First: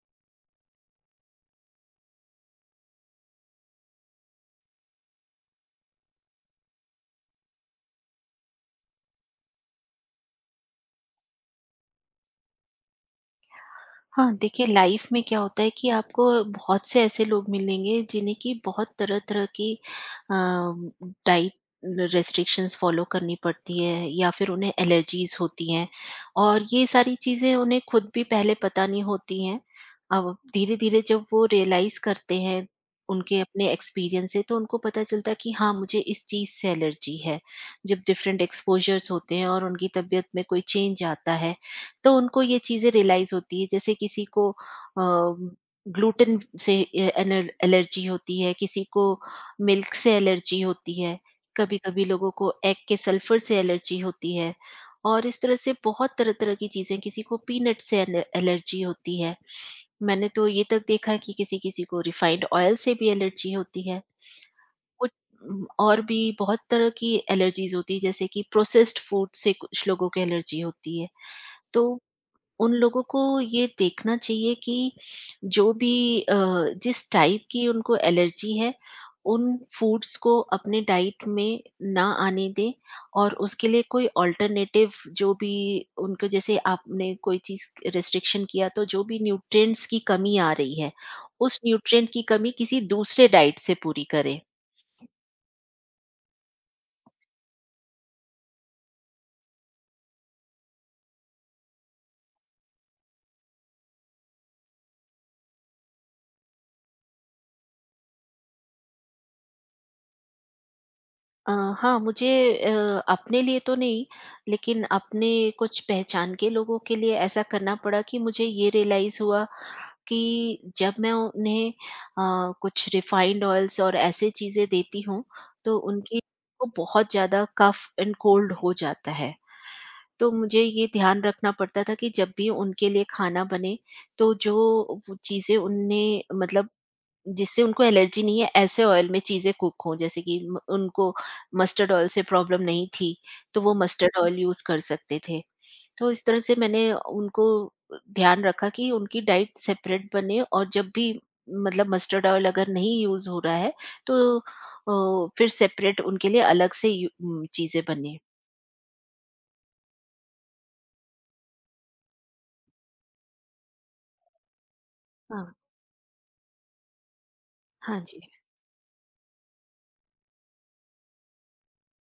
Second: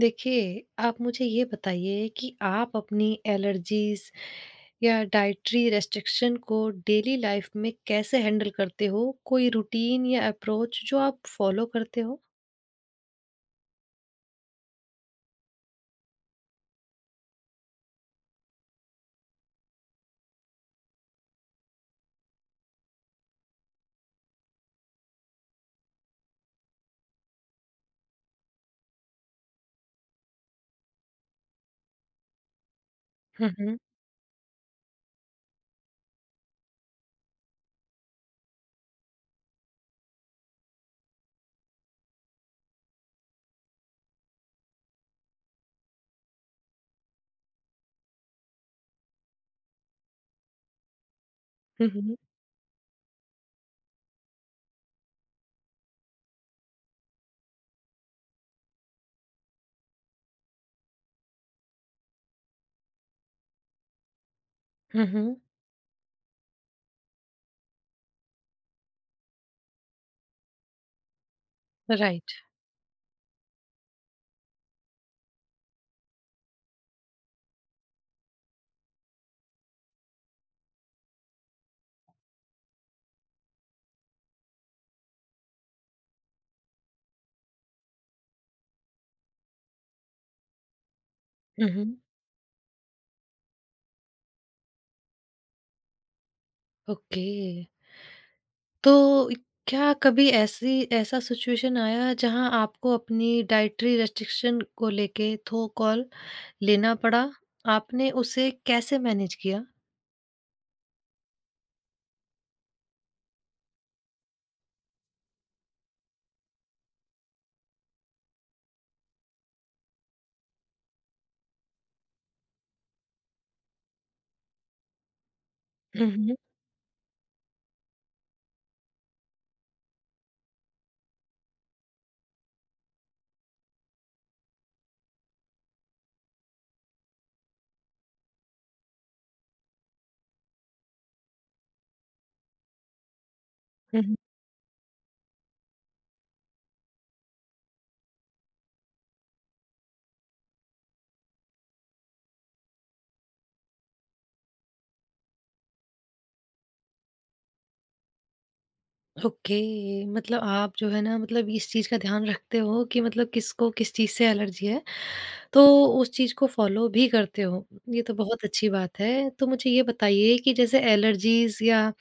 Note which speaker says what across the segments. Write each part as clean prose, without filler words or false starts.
Speaker 1: देखिए, आप मुझे ये बताइए कि आप अपनी एलर्जीज़ या डाइटरी रिस्ट्रिक्शन को डेली लाइफ़ में कैसे हैंडल करते हो? कोई रूटीन या अप्रोच जो आप फॉलो करते हो?
Speaker 2: हाँ, देखिए लाइफ में क्या होता है कि आपको बहुत से ऐसे लोग मिलेंगे जिन्हें कि बहुत तरह-तरह की डाइट रेस्ट्रिक्शंस फॉलो करनी पड़ती है या फिर उन्हें एलर्जीज़ होती हैं और ये सारी चीज़ें उन्हें खुद भी पहले पता नहीं होती हैं। अब धीरे-धीरे जब वो रियलाइज़ करते हैं उनके
Speaker 1: हुँ,
Speaker 2: अपने
Speaker 1: हुँ।
Speaker 2: एक्सपीरियंस से, तो उनको पता चलता है कि हाँ, मुझे इस चीज़ से एलर्जी है। जब डिफरेंट एक्सपोज़र्स होते हैं और उनकी तबीयत में कोई चेंज आता है, तो उनको ये चीज़ें रियलाइज़ होती है। जैसे किसी को ग्लूटेन से ए एलर एलर्जी होती है, किसी को मिल्क से एलर्जी होती है,
Speaker 1: हुँ,
Speaker 2: कभी-कभी
Speaker 1: हुँ।
Speaker 2: लोगों को एग के सल्फर से एलर्जी होती है, और इस तरह से बहुत तरह-तरह की चीज़ें। किसी को पीनट से एल एलर्जी होती है। मैंने तो ये तक देखा है कि किसी-किसी को रिफाइंड ऑयल से भी एलर्जी होती है।
Speaker 1: हुँ,
Speaker 2: कुछ
Speaker 1: हुँ।
Speaker 2: और भी बहुत तरह की एलर्जीज़ होती है जैसे कि प्रोसेस्ड फूड से कुछ लोगों को एलर्जी होती है। तो
Speaker 1: राइट।
Speaker 2: उन लोगों को ये देखना चाहिए कि जो भी जिस टाइप की उनको एलर्जी है, उन फूड्स को अपने डाइट में ना आने दें, और उसके लिए कोई अल्टरनेटिव जो भी उनको, जैसे आपने कोई चीज़ रिस्ट्रिक्शन किया तो जो भी न्यूट्रिएंट्स की कमी आ रही है, उस
Speaker 1: हुँ, हुँ।
Speaker 2: न्यूट्रिएंट की कमी किसी दूसरे डाइट से पूरी करें।
Speaker 1: ओके। तो क्या कभी ऐसी ऐसा सिचुएशन आया जहाँ आपको अपनी डाइटरी रिस्ट्रिक्शन को लेके थो कॉल लेना पड़ा? आपने उसे कैसे मैनेज किया?
Speaker 2: अ, हाँ, मुझे अपने लिए तो नहीं, लेकिन अपने कुछ पहचान के लोगों के लिए ऐसा करना पड़ा कि मुझे ये रियलाइज़ हुआ कि जब मैं उन्हें कुछ रिफाइंड ऑयल्स और ऐसे चीज़ें देती हूँ, तो
Speaker 1: हुँ,
Speaker 2: उनकी
Speaker 1: हुँ।
Speaker 2: को बहुत ज़्यादा कफ एंड कोल्ड हो जाता है। तो मुझे ये ध्यान रखना पड़ता था कि जब भी उनके लिए खाना बने, तो जो वो चीज़ें उनने मतलब जिससे उनको एलर्जी नहीं है, ऐसे ऑयल में चीज़ें कुक हों। जैसे कि म उनको मस्टर्ड ऑयल से प्रॉब्लम नहीं थी, तो वो
Speaker 1: हुँ,
Speaker 2: मस्टर्ड
Speaker 1: हुँ।
Speaker 2: ऑयल यूज़ कर सकते थे। तो इस तरह से मैंने उनको ध्यान रखा कि उनकी डाइट सेपरेट बने, और जब भी मतलब मस्टर्ड ऑयल अगर नहीं यूज़ हो रहा है तो फिर सेपरेट उनके लिए अलग से चीज़ें बने।
Speaker 1: ओके, मतलब आप जो है ना मतलब इस चीज़ का ध्यान रखते हो कि मतलब किसको किस चीज़ से एलर्जी है,
Speaker 2: हाँ,
Speaker 1: तो उस चीज़ को फ़ॉलो भी करते हो।
Speaker 2: हाँ
Speaker 1: ये तो
Speaker 2: जी।
Speaker 1: बहुत अच्छी बात है। तो मुझे ये बताइए कि जैसे एलर्जीज़ या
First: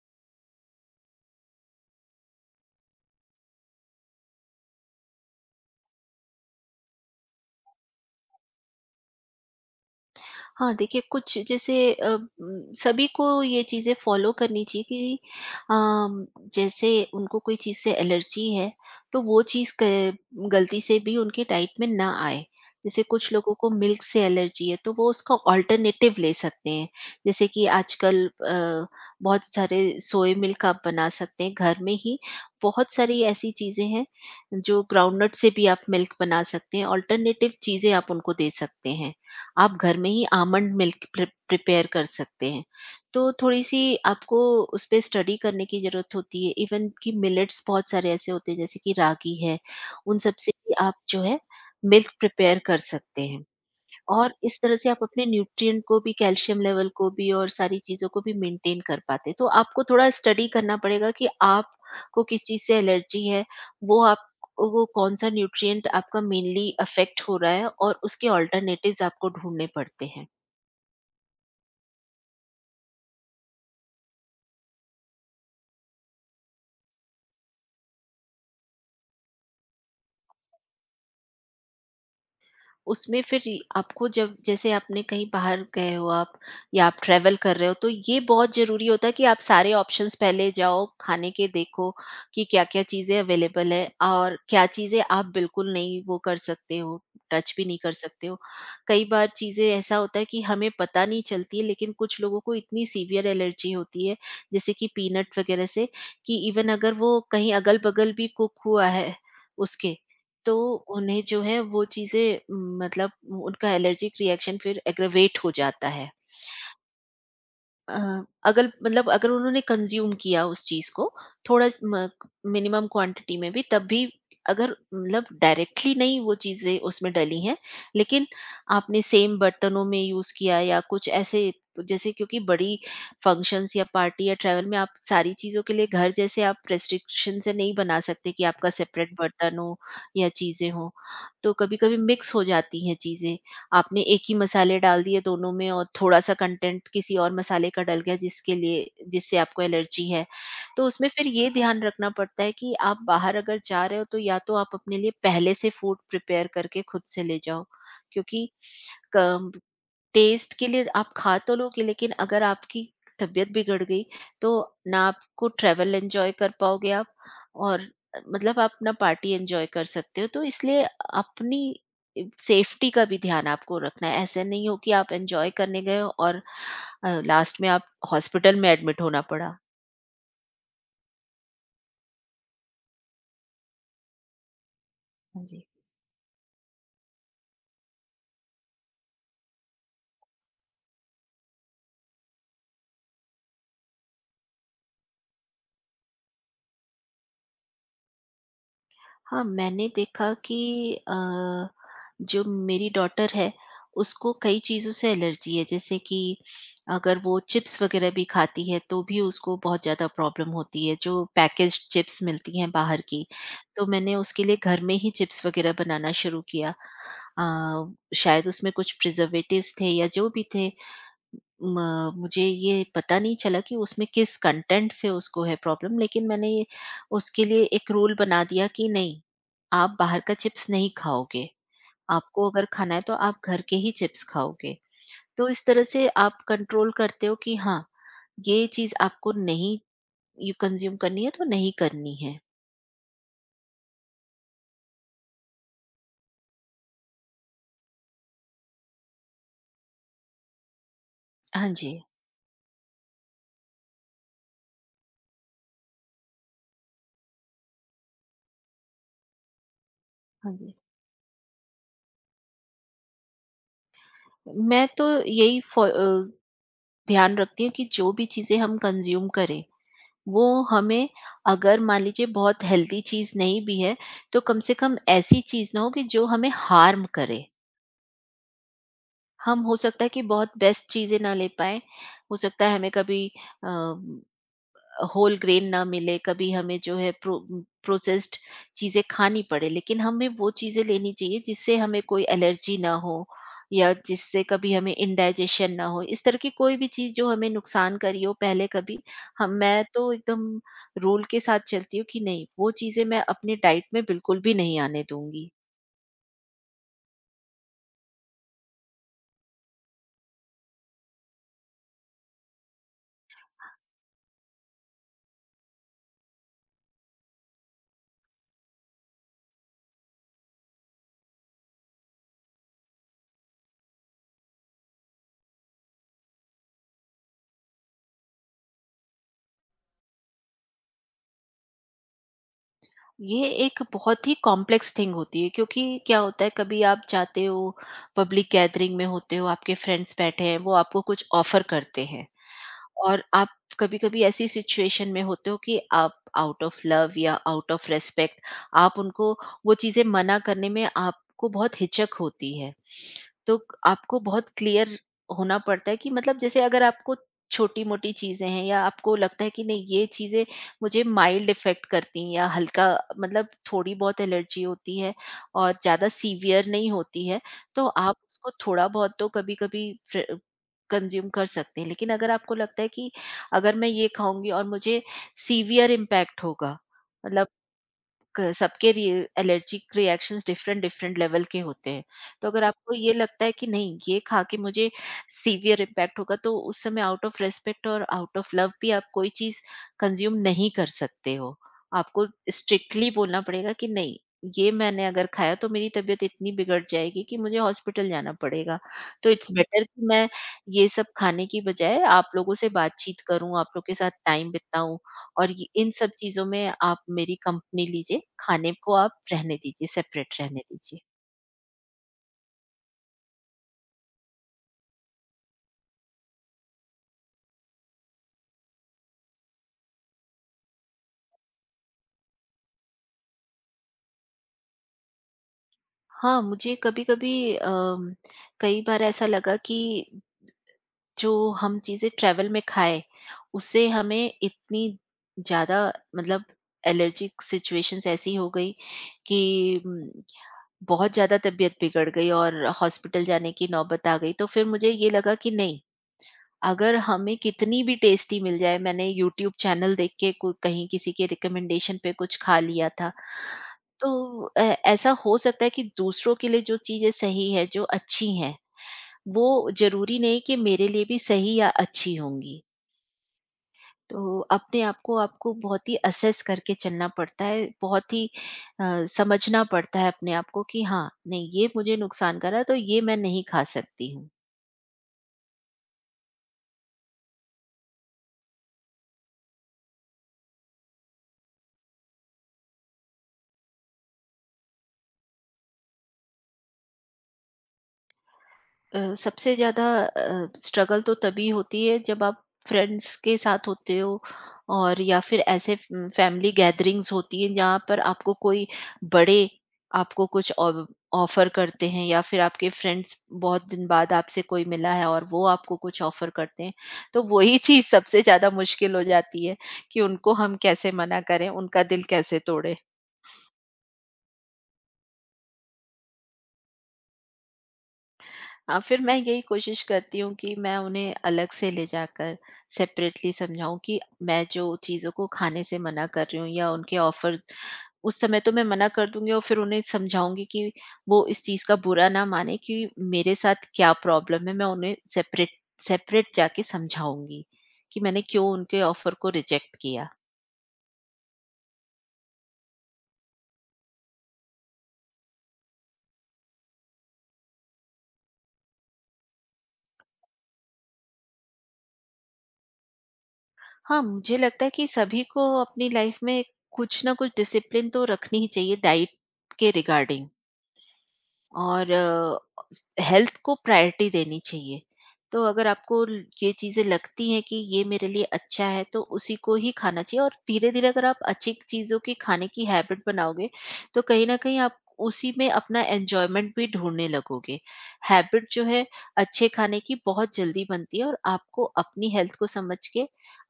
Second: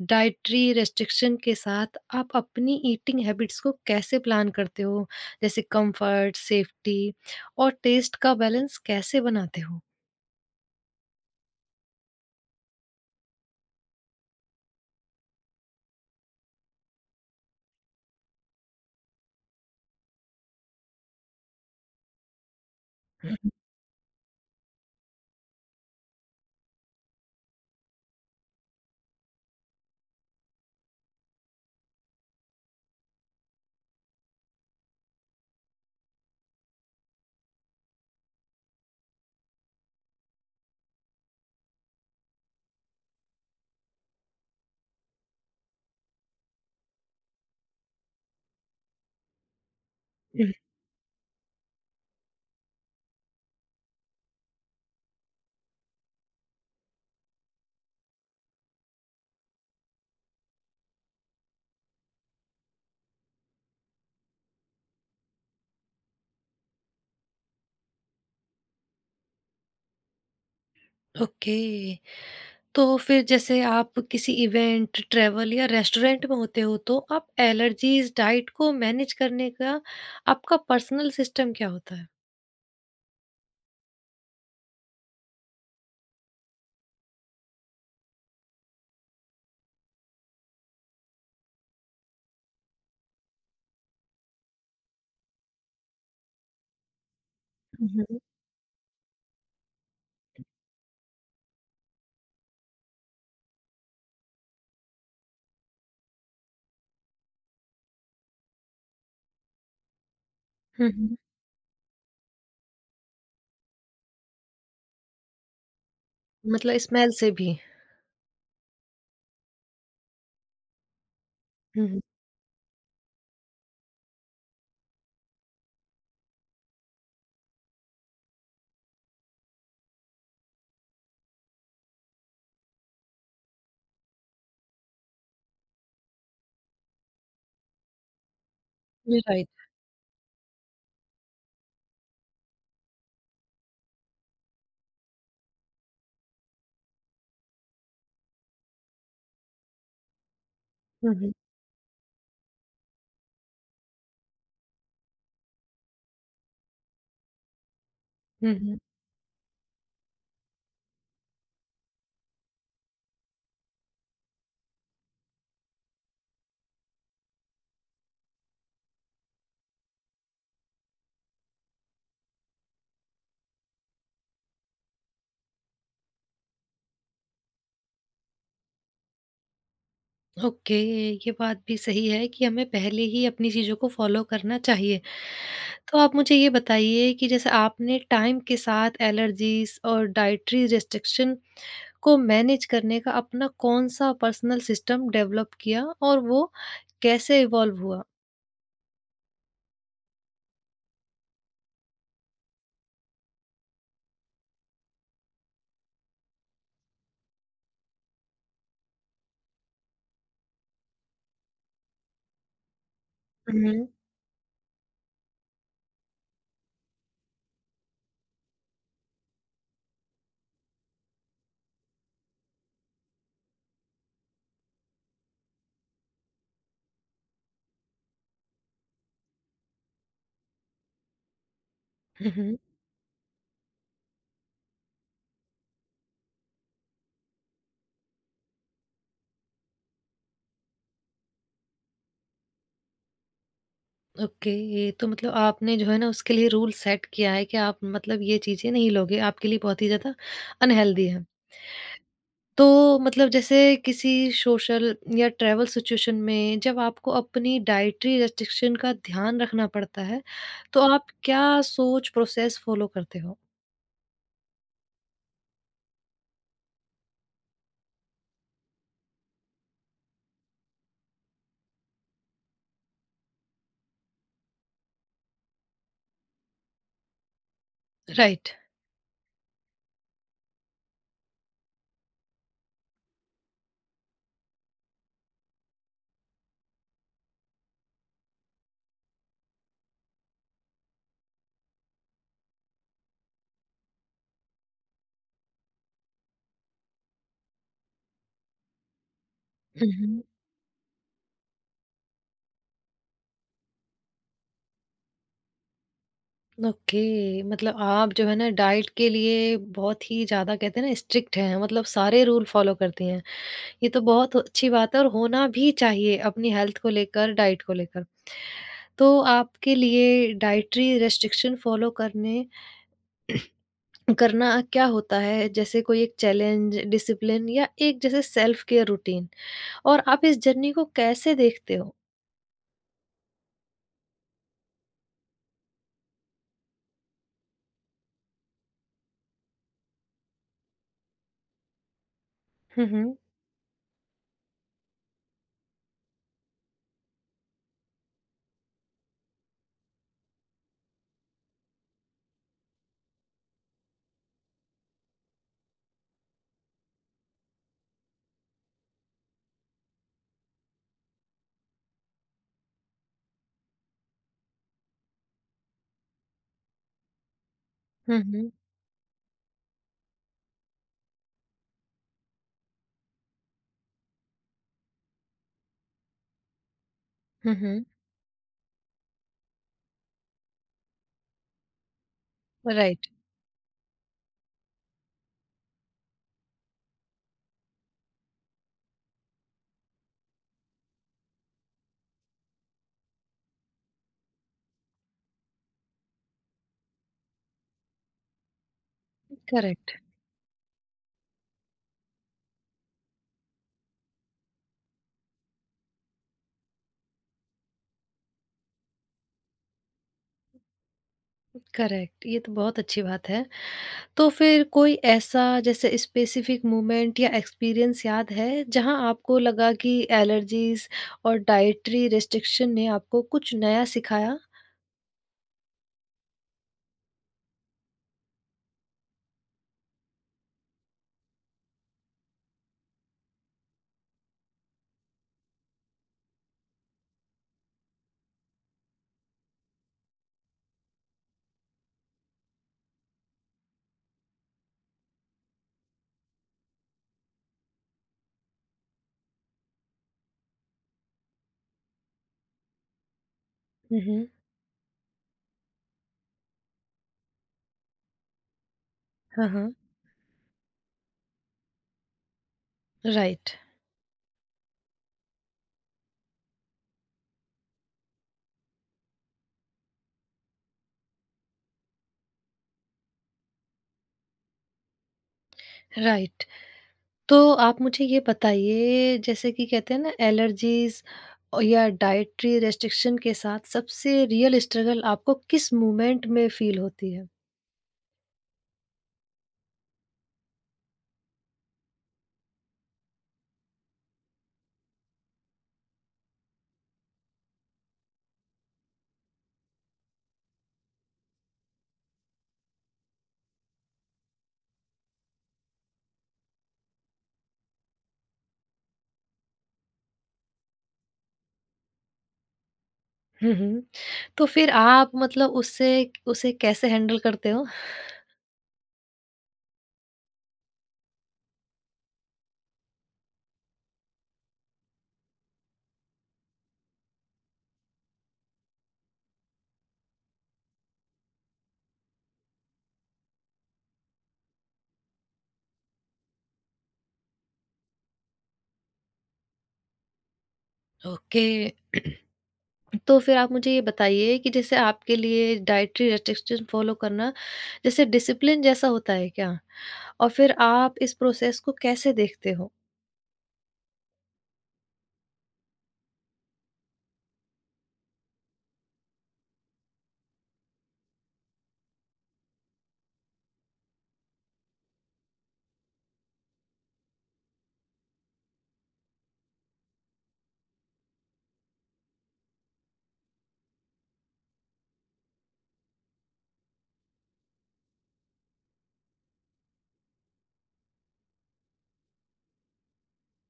Speaker 1: डाइटरी रिस्ट्रिक्शन के साथ आप अपनी ईटिंग हैबिट्स को कैसे प्लान करते हो? जैसे कंफर्ट, सेफ्टी और टेस्ट का बैलेंस कैसे बनाते हो?
Speaker 2: हाँ, देखिए कुछ जैसे सभी को ये चीज़ें फ़ॉलो करनी चाहिए कि अम, जैसे उनको कोई चीज़ से एलर्जी है, तो वो चीज़ क गलती से भी उनकी डाइट में ना आए। जैसे कुछ लोगों को मिल्क से एलर्जी है, तो वो उसका अल्टरनेटिव ले सकते हैं। जैसे कि आजकल बहुत सारे सोया मिल्क आप बना सकते हैं घर में ही। बहुत सारी ऐसी चीज़ें हैं, जो ग्राउंडनट से भी आप मिल्क बना सकते हैं, अल्टरनेटिव चीज़ें आप उनको दे सकते हैं। आप घर में ही आमंड मिल्क प्रिपेयर कर सकते हैं। तो थोड़ी-सी आपको उस पे स्टडी करने की ज़रूरत होती है। इवन कि मिलेट्स बहुत सारे ऐसे होते हैं जैसे कि रागी है, उन सब से
Speaker 1: हम्म,
Speaker 2: भी आप जो है मिल्क प्रिपेयर कर सकते हैं। और इस तरह से आप अपने न्यूट्रिएंट को भी, कैल्शियम लेवल को भी और सारी चीज़ों को भी मेंटेन कर पाते हैं। तो आपको थोड़ा स्टडी करना पड़ेगा कि आपको किस चीज़ से एलर्जी है, वो आप, वो कौन-सा न्यूट्रिएंट आपका मेनली अफ़ेक्ट हो रहा है, और उसके अल्टरनेटिव्स आपको ढूँढने पड़ते हैं।
Speaker 1: ओके। तो फिर जैसे आप किसी इवेंट, ट्रैवल या रेस्टोरेंट में होते हो तो आप एलर्जीज़, डाइट को मैनेज करने का आपका पर्सनल सिस्टम क्या होता है?
Speaker 2: उसमें फिर ये आपको जब, जैसे आपने कहीं बाहर गए हो आप, या आप ट्रैवल कर रहे हो, तो ये बहुत ज़रूरी होता है कि आप सारे ऑप्शंस पहले जाओ, खाने के देखो कि क्या-क्या चीज़ें अवेलेबल है और क्या चीज़ें आप बिल्कुल नहीं वो कर सकते हो, टच भी नहीं
Speaker 1: हुँ,
Speaker 2: कर
Speaker 1: हुँ।
Speaker 2: सकते हो। कई बार चीज़ें ऐसा होता है कि हमें पता नहीं चलती है, लेकिन कुछ लोगों को इतनी सीवियर एलर्जी होती है, जैसे कि पीनट वगैरह से, कि इवन अगर वो कहीं अगल-बगल भी कुक हुआ है उसके, तो
Speaker 1: हुँ, हुँ।
Speaker 2: उन्हें जो है वो चीज़ें मतलब उनका एलर्जिक रिएक्शन फिर एग्रवेट हो जाता है।
Speaker 1: मतलब स्मेल से भी?
Speaker 2: अगल मतलब अगर उन्होंने कंज़्यूम किया उस चीज़ को थोड़ा स
Speaker 1: हुँ, हुँ।
Speaker 2: म मिनिमम क्वांटिटी में भी, तब भी अगर मतलब डायरेक्टली नहीं वो चीज़ें उसमें डली हैं, लेकिन आपने सेम बर्तनों में यूज़ किया या कुछ ऐसे, जैसे क्योंकि बड़ी फंक्शंस या पार्टी या ट्रैवल में आप सारी चीज़ों के लिए घर जैसे आप रिस्ट्रिक्शन से नहीं बना सकते कि आपका सेपरेट
Speaker 1: जी, राइट।
Speaker 2: बर्तन हो या चीज़ें हों, तो कभी-कभी मिक्स हो जाती हैं चीज़ें। आपने एक ही मसाले डाल दिए दोनों में और थोड़ा-सा कंटेंट किसी और मसाले का डल गया जिसके लिए जिससे आपको एलर्जी है। तो उसमें
Speaker 1: हुँ,
Speaker 2: फिर
Speaker 1: हुँ।
Speaker 2: ये ध्यान रखना पड़ता है कि आप बाहर अगर जा रहे हो तो या तो आप अपने लिए पहले से फूड प्रिपेयर करके खुद से ले जाओ, क्योंकि
Speaker 1: हुँ, हुँ।
Speaker 2: क टेस्ट के लिए आप खा तो लोगे, लेकिन अगर आपकी तबीयत बिगड़ गई तो ना आपको ट्रैवल एंजॉय कर पाओगे आप, और मतलब आप ना पार्टी एंजॉय कर सकते हो, तो इसलिए अपनी सेफ्टी का भी ध्यान आपको रखना है, ऐसे नहीं हो कि आप एंजॉय करने गए हो और लास्ट में आप हॉस्पिटल में एडमिट होना पड़ा।
Speaker 1: ओके, ये बात भी सही है कि हमें पहले ही अपनी चीज़ों को फ़ॉलो करना चाहिए।
Speaker 2: हाँ जी।
Speaker 1: तो आप मुझे ये बताइए कि जैसे आपने टाइम के साथ एलर्जीज़ और डाइटरी रिस्ट्रिक्शन को मैनेज करने का अपना कौन-सा पर्सनल सिस्टम डेवलप किया और वो कैसे इवॉल्व हुआ?
Speaker 2: हाँ, मैंने देखा कि जो मेरी डॉटर है, उसको कई चीज़ों से एलर्जी है। जैसे कि अगर वो चिप्स वग़ैरह भी खाती है, तो भी उसको बहुत ज़्यादा प्रॉब्लम होती है, जो पैकेज्ड चिप्स मिलती हैं बाहर की।
Speaker 1: हुँ।
Speaker 2: तो मैंने उसके लिए घर में ही चिप्स वग़ैरह बनाना शुरू किया। अ, शायद उसमें कुछ प्रिज़र्वेटिव्स थे या जो भी थे, म मुझे ये पता नहीं चला कि उसमें किस कंटेंट से उसको है प्रॉब्लम, लेकिन मैंने ये उसके लिए एक रूल बना दिया कि नहीं, आप बाहर का चिप्स नहीं खाओगे।
Speaker 1: हुँ,
Speaker 2: आपको
Speaker 1: हुँ।
Speaker 2: अगर खाना है तो आप घर के ही चिप्स खाओगे। तो इस तरह से आप कंट्रोल करते हो कि हाँ, ये चीज़ आपको नहीं यू कंज़्यूम करनी है तो नहीं करनी है।
Speaker 1: ओके, ये तो मतलब आपने जो है ना उसके लिए रूल सेट किया है कि आप मतलब ये चीज़ें नहीं लोगे, आपके लिए बहुत ही ज़्यादा अनहेल्दी है।
Speaker 2: हाँ जी,
Speaker 1: तो मतलब जैसे किसी सोशल या ट्रैवल सिचुएशन में जब आपको अपनी डाइटरी रिस्ट्रिक्शन का ध्यान रखना पड़ता है,
Speaker 2: हाँ जी।
Speaker 1: तो आप क्या सोच प्रोसेस फॉलो करते हो?
Speaker 2: मैं तो यही ध्यान रखती हूँ कि जो भी चीज़ें हम कंज़्यूम करें वो हमें, अगर मान लीजिए बहुत हेल्दी चीज़ नहीं भी है, तो कम से कम ऐसी चीज़ ना हो कि जो हमें हार्म करे।
Speaker 1: राइट।
Speaker 2: हम हो सकता है कि बहुत बेस्ट चीज़ें ना ले पाएँ, हो सकता है हमें कभी अ, होल ग्रेन ना मिले, कभी हमें जो है प्रोसेस्ड चीजें खानी पड़े, लेकिन हमें वो चीजें लेनी चाहिए जिससे हमें कोई एलर्जी ना हो या जिससे कभी हमें इंडाइजेशन ना हो, इस तरह की कोई भी चीज जो हमें नुकसान करी हो पहले कभी। हम मैं तो एकदम रूल के साथ चलती हूँ कि नहीं, वो चीजें मैं अपनी डाइट में बिल्कुल भी नहीं आने दूंगी।
Speaker 1: ओके, मतलब आप जो है ना डाइट के लिए बहुत ही ज़्यादा कहते हैं ना स्ट्रिक्ट हैं, मतलब सारे रूल फ़ॉलो करती हैं। ये तो बहुत अच्छी बात है और होना भी चाहिए अपनी हेल्थ को लेकर, डाइट को लेकर। तो आपके लिए डाइटरी रेस्ट्रिक्शन फ़ॉलो करने करना क्या होता है? जैसे कोई एक चैलेंज, डिसिप्लिन या एक जैसे सेल्फ केयर रूटीन और आप इस जर्नी को कैसे देखते हो?
Speaker 2: ये एक बहुत ही कॉम्प्लेक्स थिंग होती है क्योंकि क्या होता है कभी आप जाते हो पब्लिक गैदरिंग में, होते हो आपके फ्रेंड्स बैठे हैं, वो आपको कुछ ऑफर करते हैं
Speaker 1: हुँ, हुँ।
Speaker 2: और आप कभी-कभी ऐसी सिचुएशन में होते हो कि आप आउट ऑफ लव या आउट ऑफ रिस्पेक्ट आप उनको वो चीज़ें मना करने में आपको बहुत हिचक होती है। तो आपको बहुत क्लियर होना पड़ता है कि मतलब जैसे अगर आपको छोटी-मोटी चीज़ें हैं या आपको लगता है कि नहीं ये चीज़ें मुझे माइल्ड इफ़ेक्ट करती हैं या हल्का मतलब थोड़ी बहुत एलर्जी होती है और ज़्यादा सीवियर नहीं होती है, तो आप
Speaker 1: हुँ,
Speaker 2: उसको
Speaker 1: हुँ।
Speaker 2: थोड़ा बहुत तो कभी-कभी फ्र कंज़्यूम कर सकते हैं। लेकिन अगर आपको लगता है कि अगर मैं ये खाऊँगी और मुझे सीवियर इम्पैक्ट होगा मतलब
Speaker 1: हुँ, हुँ।
Speaker 2: सबके allergic reactions different different level के होते हैं, तो अगर आपको
Speaker 1: राइट,
Speaker 2: ये लगता है कि नहीं ये खा के मुझे सीवियर इम्पैक्ट होगा तो उस समय आउट ऑफ रेस्पेक्ट और आउट ऑफ लव भी आप कोई चीज कंज्यूम नहीं कर सकते हो। आपको स्ट्रिक्टली बोलना पड़ेगा कि नहीं, ये मैंने अगर खाया तो मेरी तबीयत इतनी बिगड़ जाएगी कि मुझे हॉस्पिटल जाना पड़ेगा, तो इट्स बेटर
Speaker 1: करेक्ट,
Speaker 2: कि मैं ये सब खाने की बजाय आप लोगों से बातचीत करूं, आप लोग के साथ टाइम बिताऊं, और ये इन सब चीज़ों में आप मेरी कंपनी लीजिए, खाने को आप रहने दीजिए, सेपरेट रहने दीजिए।
Speaker 1: करेक्ट। ये तो बहुत अच्छी बात है। तो फिर कोई ऐसा जैसे स्पेसिफिक मोमेंट या एक्सपीरियंस याद है जहां आपको लगा कि एलर्जीज और डाइटरी रिस्ट्रिक्शन ने आपको कुछ नया सिखाया?
Speaker 2: हाँ, मुझे कभी-कभी कई बार ऐसा लगा कि जो हम चीज़ें ट्रैवल में खाएँ, उससे हमें इतनी ज़्यादा मतलब एलर्जिक सिचुएशंस ऐसी हो गई कि बहुत ज़्यादा तबीयत बिगड़ गई और हॉस्पिटल जाने की नौबत आ गई। तो फिर मुझे ये लगा कि नहीं, अगर हमें कितनी भी टेस्टी मिल जाए, मैंने यूट्यूब चैनल देख के कहीं किसी के रिकमेंडेशन पे कुछ खा लिया था,
Speaker 1: हम्म।
Speaker 2: तो ऐसा हो सकता है कि दूसरों के लिए जो चीजें सही है जो अच्छी हैं,
Speaker 1: हाँ,
Speaker 2: वो
Speaker 1: हाँ।
Speaker 2: जरूरी नहीं कि मेरे लिए भी सही या अच्छी होंगी।
Speaker 1: राइट।
Speaker 2: तो अपने आप को आपको बहुत ही असेस करके चलना पड़ता है, बहुत ही समझना पड़ता है अपने आप को कि हाँ नहीं ये मुझे नुकसान कर रहा है तो ये मैं नहीं खा सकती हूँ।
Speaker 1: राइट। तो आप मुझे ये बताइए जैसे कि कहते हैं ना एलर्जीज या डाइटरी रेस्ट्रिक्शन के साथ सबसे रियल स्ट्रगल आपको किस मोमेंट में फील होती है?
Speaker 2: सबसे ज़्यादा स्ट्रगल तो तभी होती है जब आप फ्रेंड्स के साथ होते हो और या फिर ऐसे फैमिली गैदरिंग्स होती हैं जहाँ पर आपको कोई बड़े आपको कुछ ऑफर करते हैं या फिर आपके फ्रेंड्स बहुत दिन बाद आपसे कोई मिला है और वो आपको कुछ ऑफर करते हैं, तो वही चीज़ सबसे ज़्यादा मुश्किल हो जाती है कि उनको हम कैसे मना करें उनका दिल कैसे तोड़ें।
Speaker 1: हम्म, हम्म। तो फिर आप मतलब उससे उसे कैसे हैंडल करते हो?
Speaker 2: हाँ, फिर मैं यही कोशिश करती हूँ कि मैं उन्हें अलग से ले जाकर सेपरेटली समझाऊँ कि मैं जो चीज़ों को खाने से मना कर रही हूँ या उनके ऑफर, उस समय तो मैं मना कर दूंगी और फिर उन्हें समझाऊंगी कि वो इस चीज़ का बुरा ना माने कि मेरे साथ क्या प्रॉब्लम है, मैं उन्हें सेपरेट सेपरेट जाके समझाऊंगी कि मैंने क्यों उनके ऑफर को रिजेक्ट किया।
Speaker 1: ओके। तो फिर आप मुझे ये बताइए कि जैसे आपके लिए डाइटरी रेस्ट्रिक्शन फ़ॉलो करना जैसे डिसिप्लिन जैसा होता है क्या? और फिर आप इस प्रोसेस को कैसे देखते हो?
Speaker 2: हाँ मुझे लगता है कि सभी को अपनी लाइफ में कुछ ना कुछ डिसिप्लिन तो रखनी ही चाहिए डाइट के रिगार्डिंग, और हेल्थ को प्रायोरिटी देनी चाहिए। तो अगर आपको ल ये चीज़ें लगती हैं कि ये मेरे लिए अच्छा है, तो उसी को ही खाना चाहिए और धीरे-धीरे अगर आप अच्छी चीज़ों की खाने की हैबिट बनाओगे तो कहीं न कहीं आप उसी में अपना एन्जॉयमेंट भी ढूँढने लगोगे। हैबिट जो है अच्छे खाने की बहुत जल्दी बनती है, और आपको अपनी हेल्थ को समझ के,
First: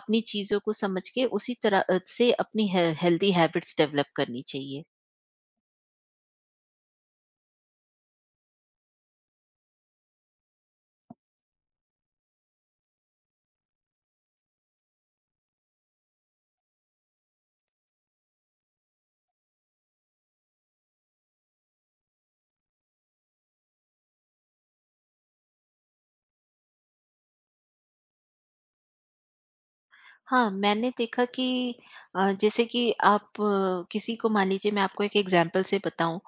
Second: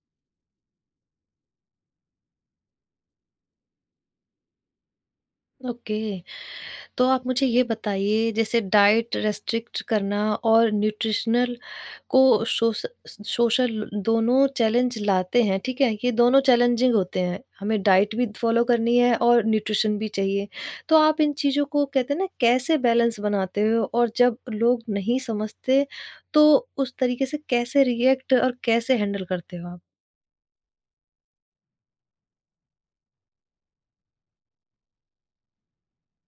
Speaker 2: अपनी चीज़ों को समझ के उसी तरह से अपनी हे हेल्दी हैबिट्स डेवलप करनी चाहिए।
Speaker 1: ओके। तो आप मुझे ये बताइए जैसे डाइट रेस्ट्रिक्ट करना और न्यूट्रिशनल को सोश- सोशल, दोनों चैलेंज लाते हैं। ठीक है, ये दोनों चैलेंजिंग होते हैं। हमें डाइट भी फॉलो करनी है और न्यूट्रिशन भी चाहिए। तो आप इन चीज़ों को कहते हैं ना कैसे बैलेंस बनाते हो और जब लोग नहीं समझते, तो उस तरीके से कैसे रिएक्ट और कैसे हैंडल करते हो आप?
Speaker 2: हाँ, मैंने देखा कि जैसे कि आप किसी को मान लीजिए मैं आपको एक एग्जांपल से बताऊँ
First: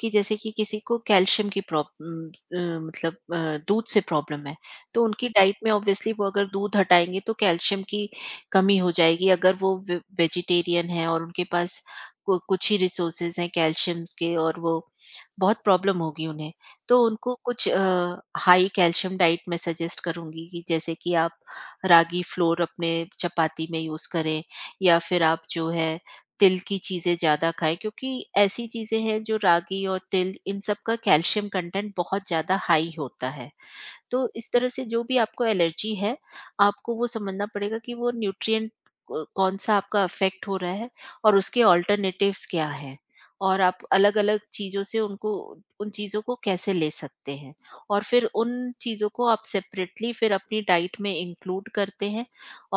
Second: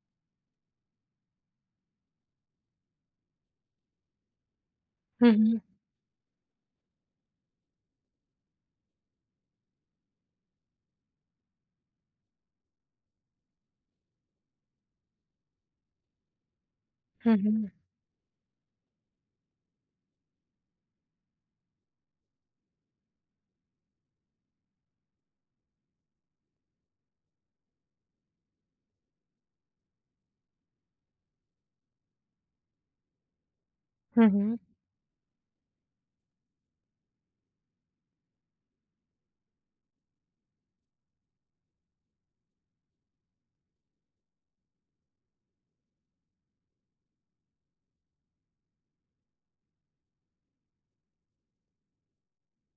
Speaker 2: कि जैसे कि किसी को कैल्शियम की प्रॉब्लम, मतलब दूध से प्रॉब्लम है तो उनकी डाइट
Speaker 1: हम्म,
Speaker 2: में ऑब्वियसली वो अगर दूध हटाएँगे तो कैल्शियम की कमी हो जाएगी। अगर वो वे वेजिटेरियन हैं और उनके पास कु कुछ ही रिसोर्सेज़ हैं कैल्शियम्स के, और वो बहुत प्रॉब्लम होगी उन्हें। तो उनको
Speaker 1: हम्म।
Speaker 2: कुछ
Speaker 1: हम्म,
Speaker 2: हाई कैल्शियम डाइट मैं सजेस्ट करूँगी कि जैसे कि आप रागी फ्लोर अपने चपाती में यूज़ करें या फिर आप जो है तिल की चीज़ें ज़्यादा खाएँ, क्योंकि ऐसी चीज़ें हैं जो रागी और तिल इन सब का कैल्शियम कंटेंट बहुत ज़्यादा हाई होता है। तो इस
Speaker 1: हम्म।
Speaker 2: तरह से जो भी आपको एलर्जी है, आपको वो समझना पड़ेगा कि वो न्यूट्रिएंट क कौन-सा आपका अफ़ेक्ट हो रहा है और उसके अल्टरनेटिव्स क्या हैं और आप अलग-अलग चीज़ों से उनको उन चीज़ों को कैसे ले सकते हैं और फिर उन चीज़ों को आप सेपरेटली फिर अपनी डाइट में इंक्लूड करते हैं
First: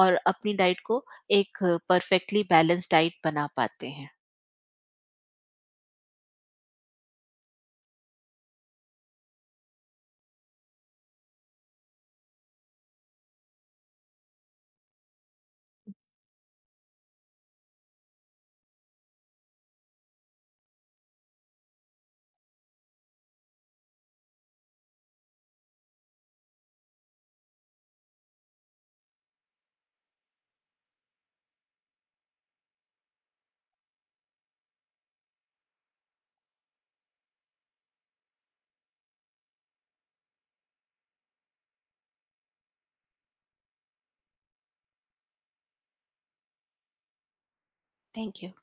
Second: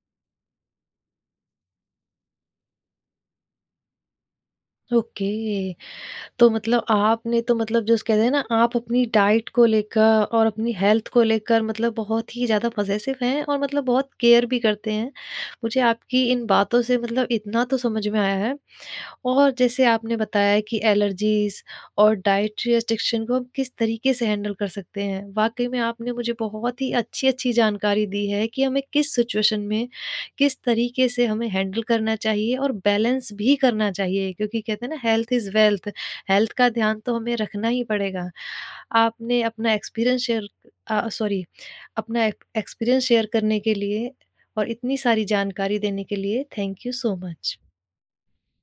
Speaker 2: और अपनी डाइट को एक परफेक्टली बैलेंस्ड डाइट बना पाते हैं।
Speaker 1: ओके, तो मतलब आपने तो मतलब जैसे कहते हैं ना आप अपनी डाइट को लेकर और अपनी हेल्थ को लेकर मतलब बहुत ही ज़्यादा पॉज़ेसिव हैं और मतलब बहुत केयर भी करते हैं। मुझे आपकी इन बातों से मतलब इतना तो समझ में आया है और जैसे आपने बताया कि एलर्जीज़ और डाइटरी रिस्ट्रिक्शन को हम किस तरीके से हैंडल कर सकते हैं। वाक़ई में आपने मुझे बहुत ही अच्छी-अच्छी जानकारी दी है कि हमें किस सिचुएशन में, किस तरीके से हमें हैंडल करना चाहिए और बैलेंस भी करना चाहिए, क्योंकि कहते हैं ना हेल्थ इज़ वेल्थ, हेल्थ का ध्यान तो हमें रखना ही पड़ेगा। आपने अपना एक्सपीरियंस शेयर अ, सॉरी अपना एक एक्सपीरियंस शेयर करने के लिए और इतनी सारी जानकारी देने के लिए thank you so much.
Speaker 2: Thank you.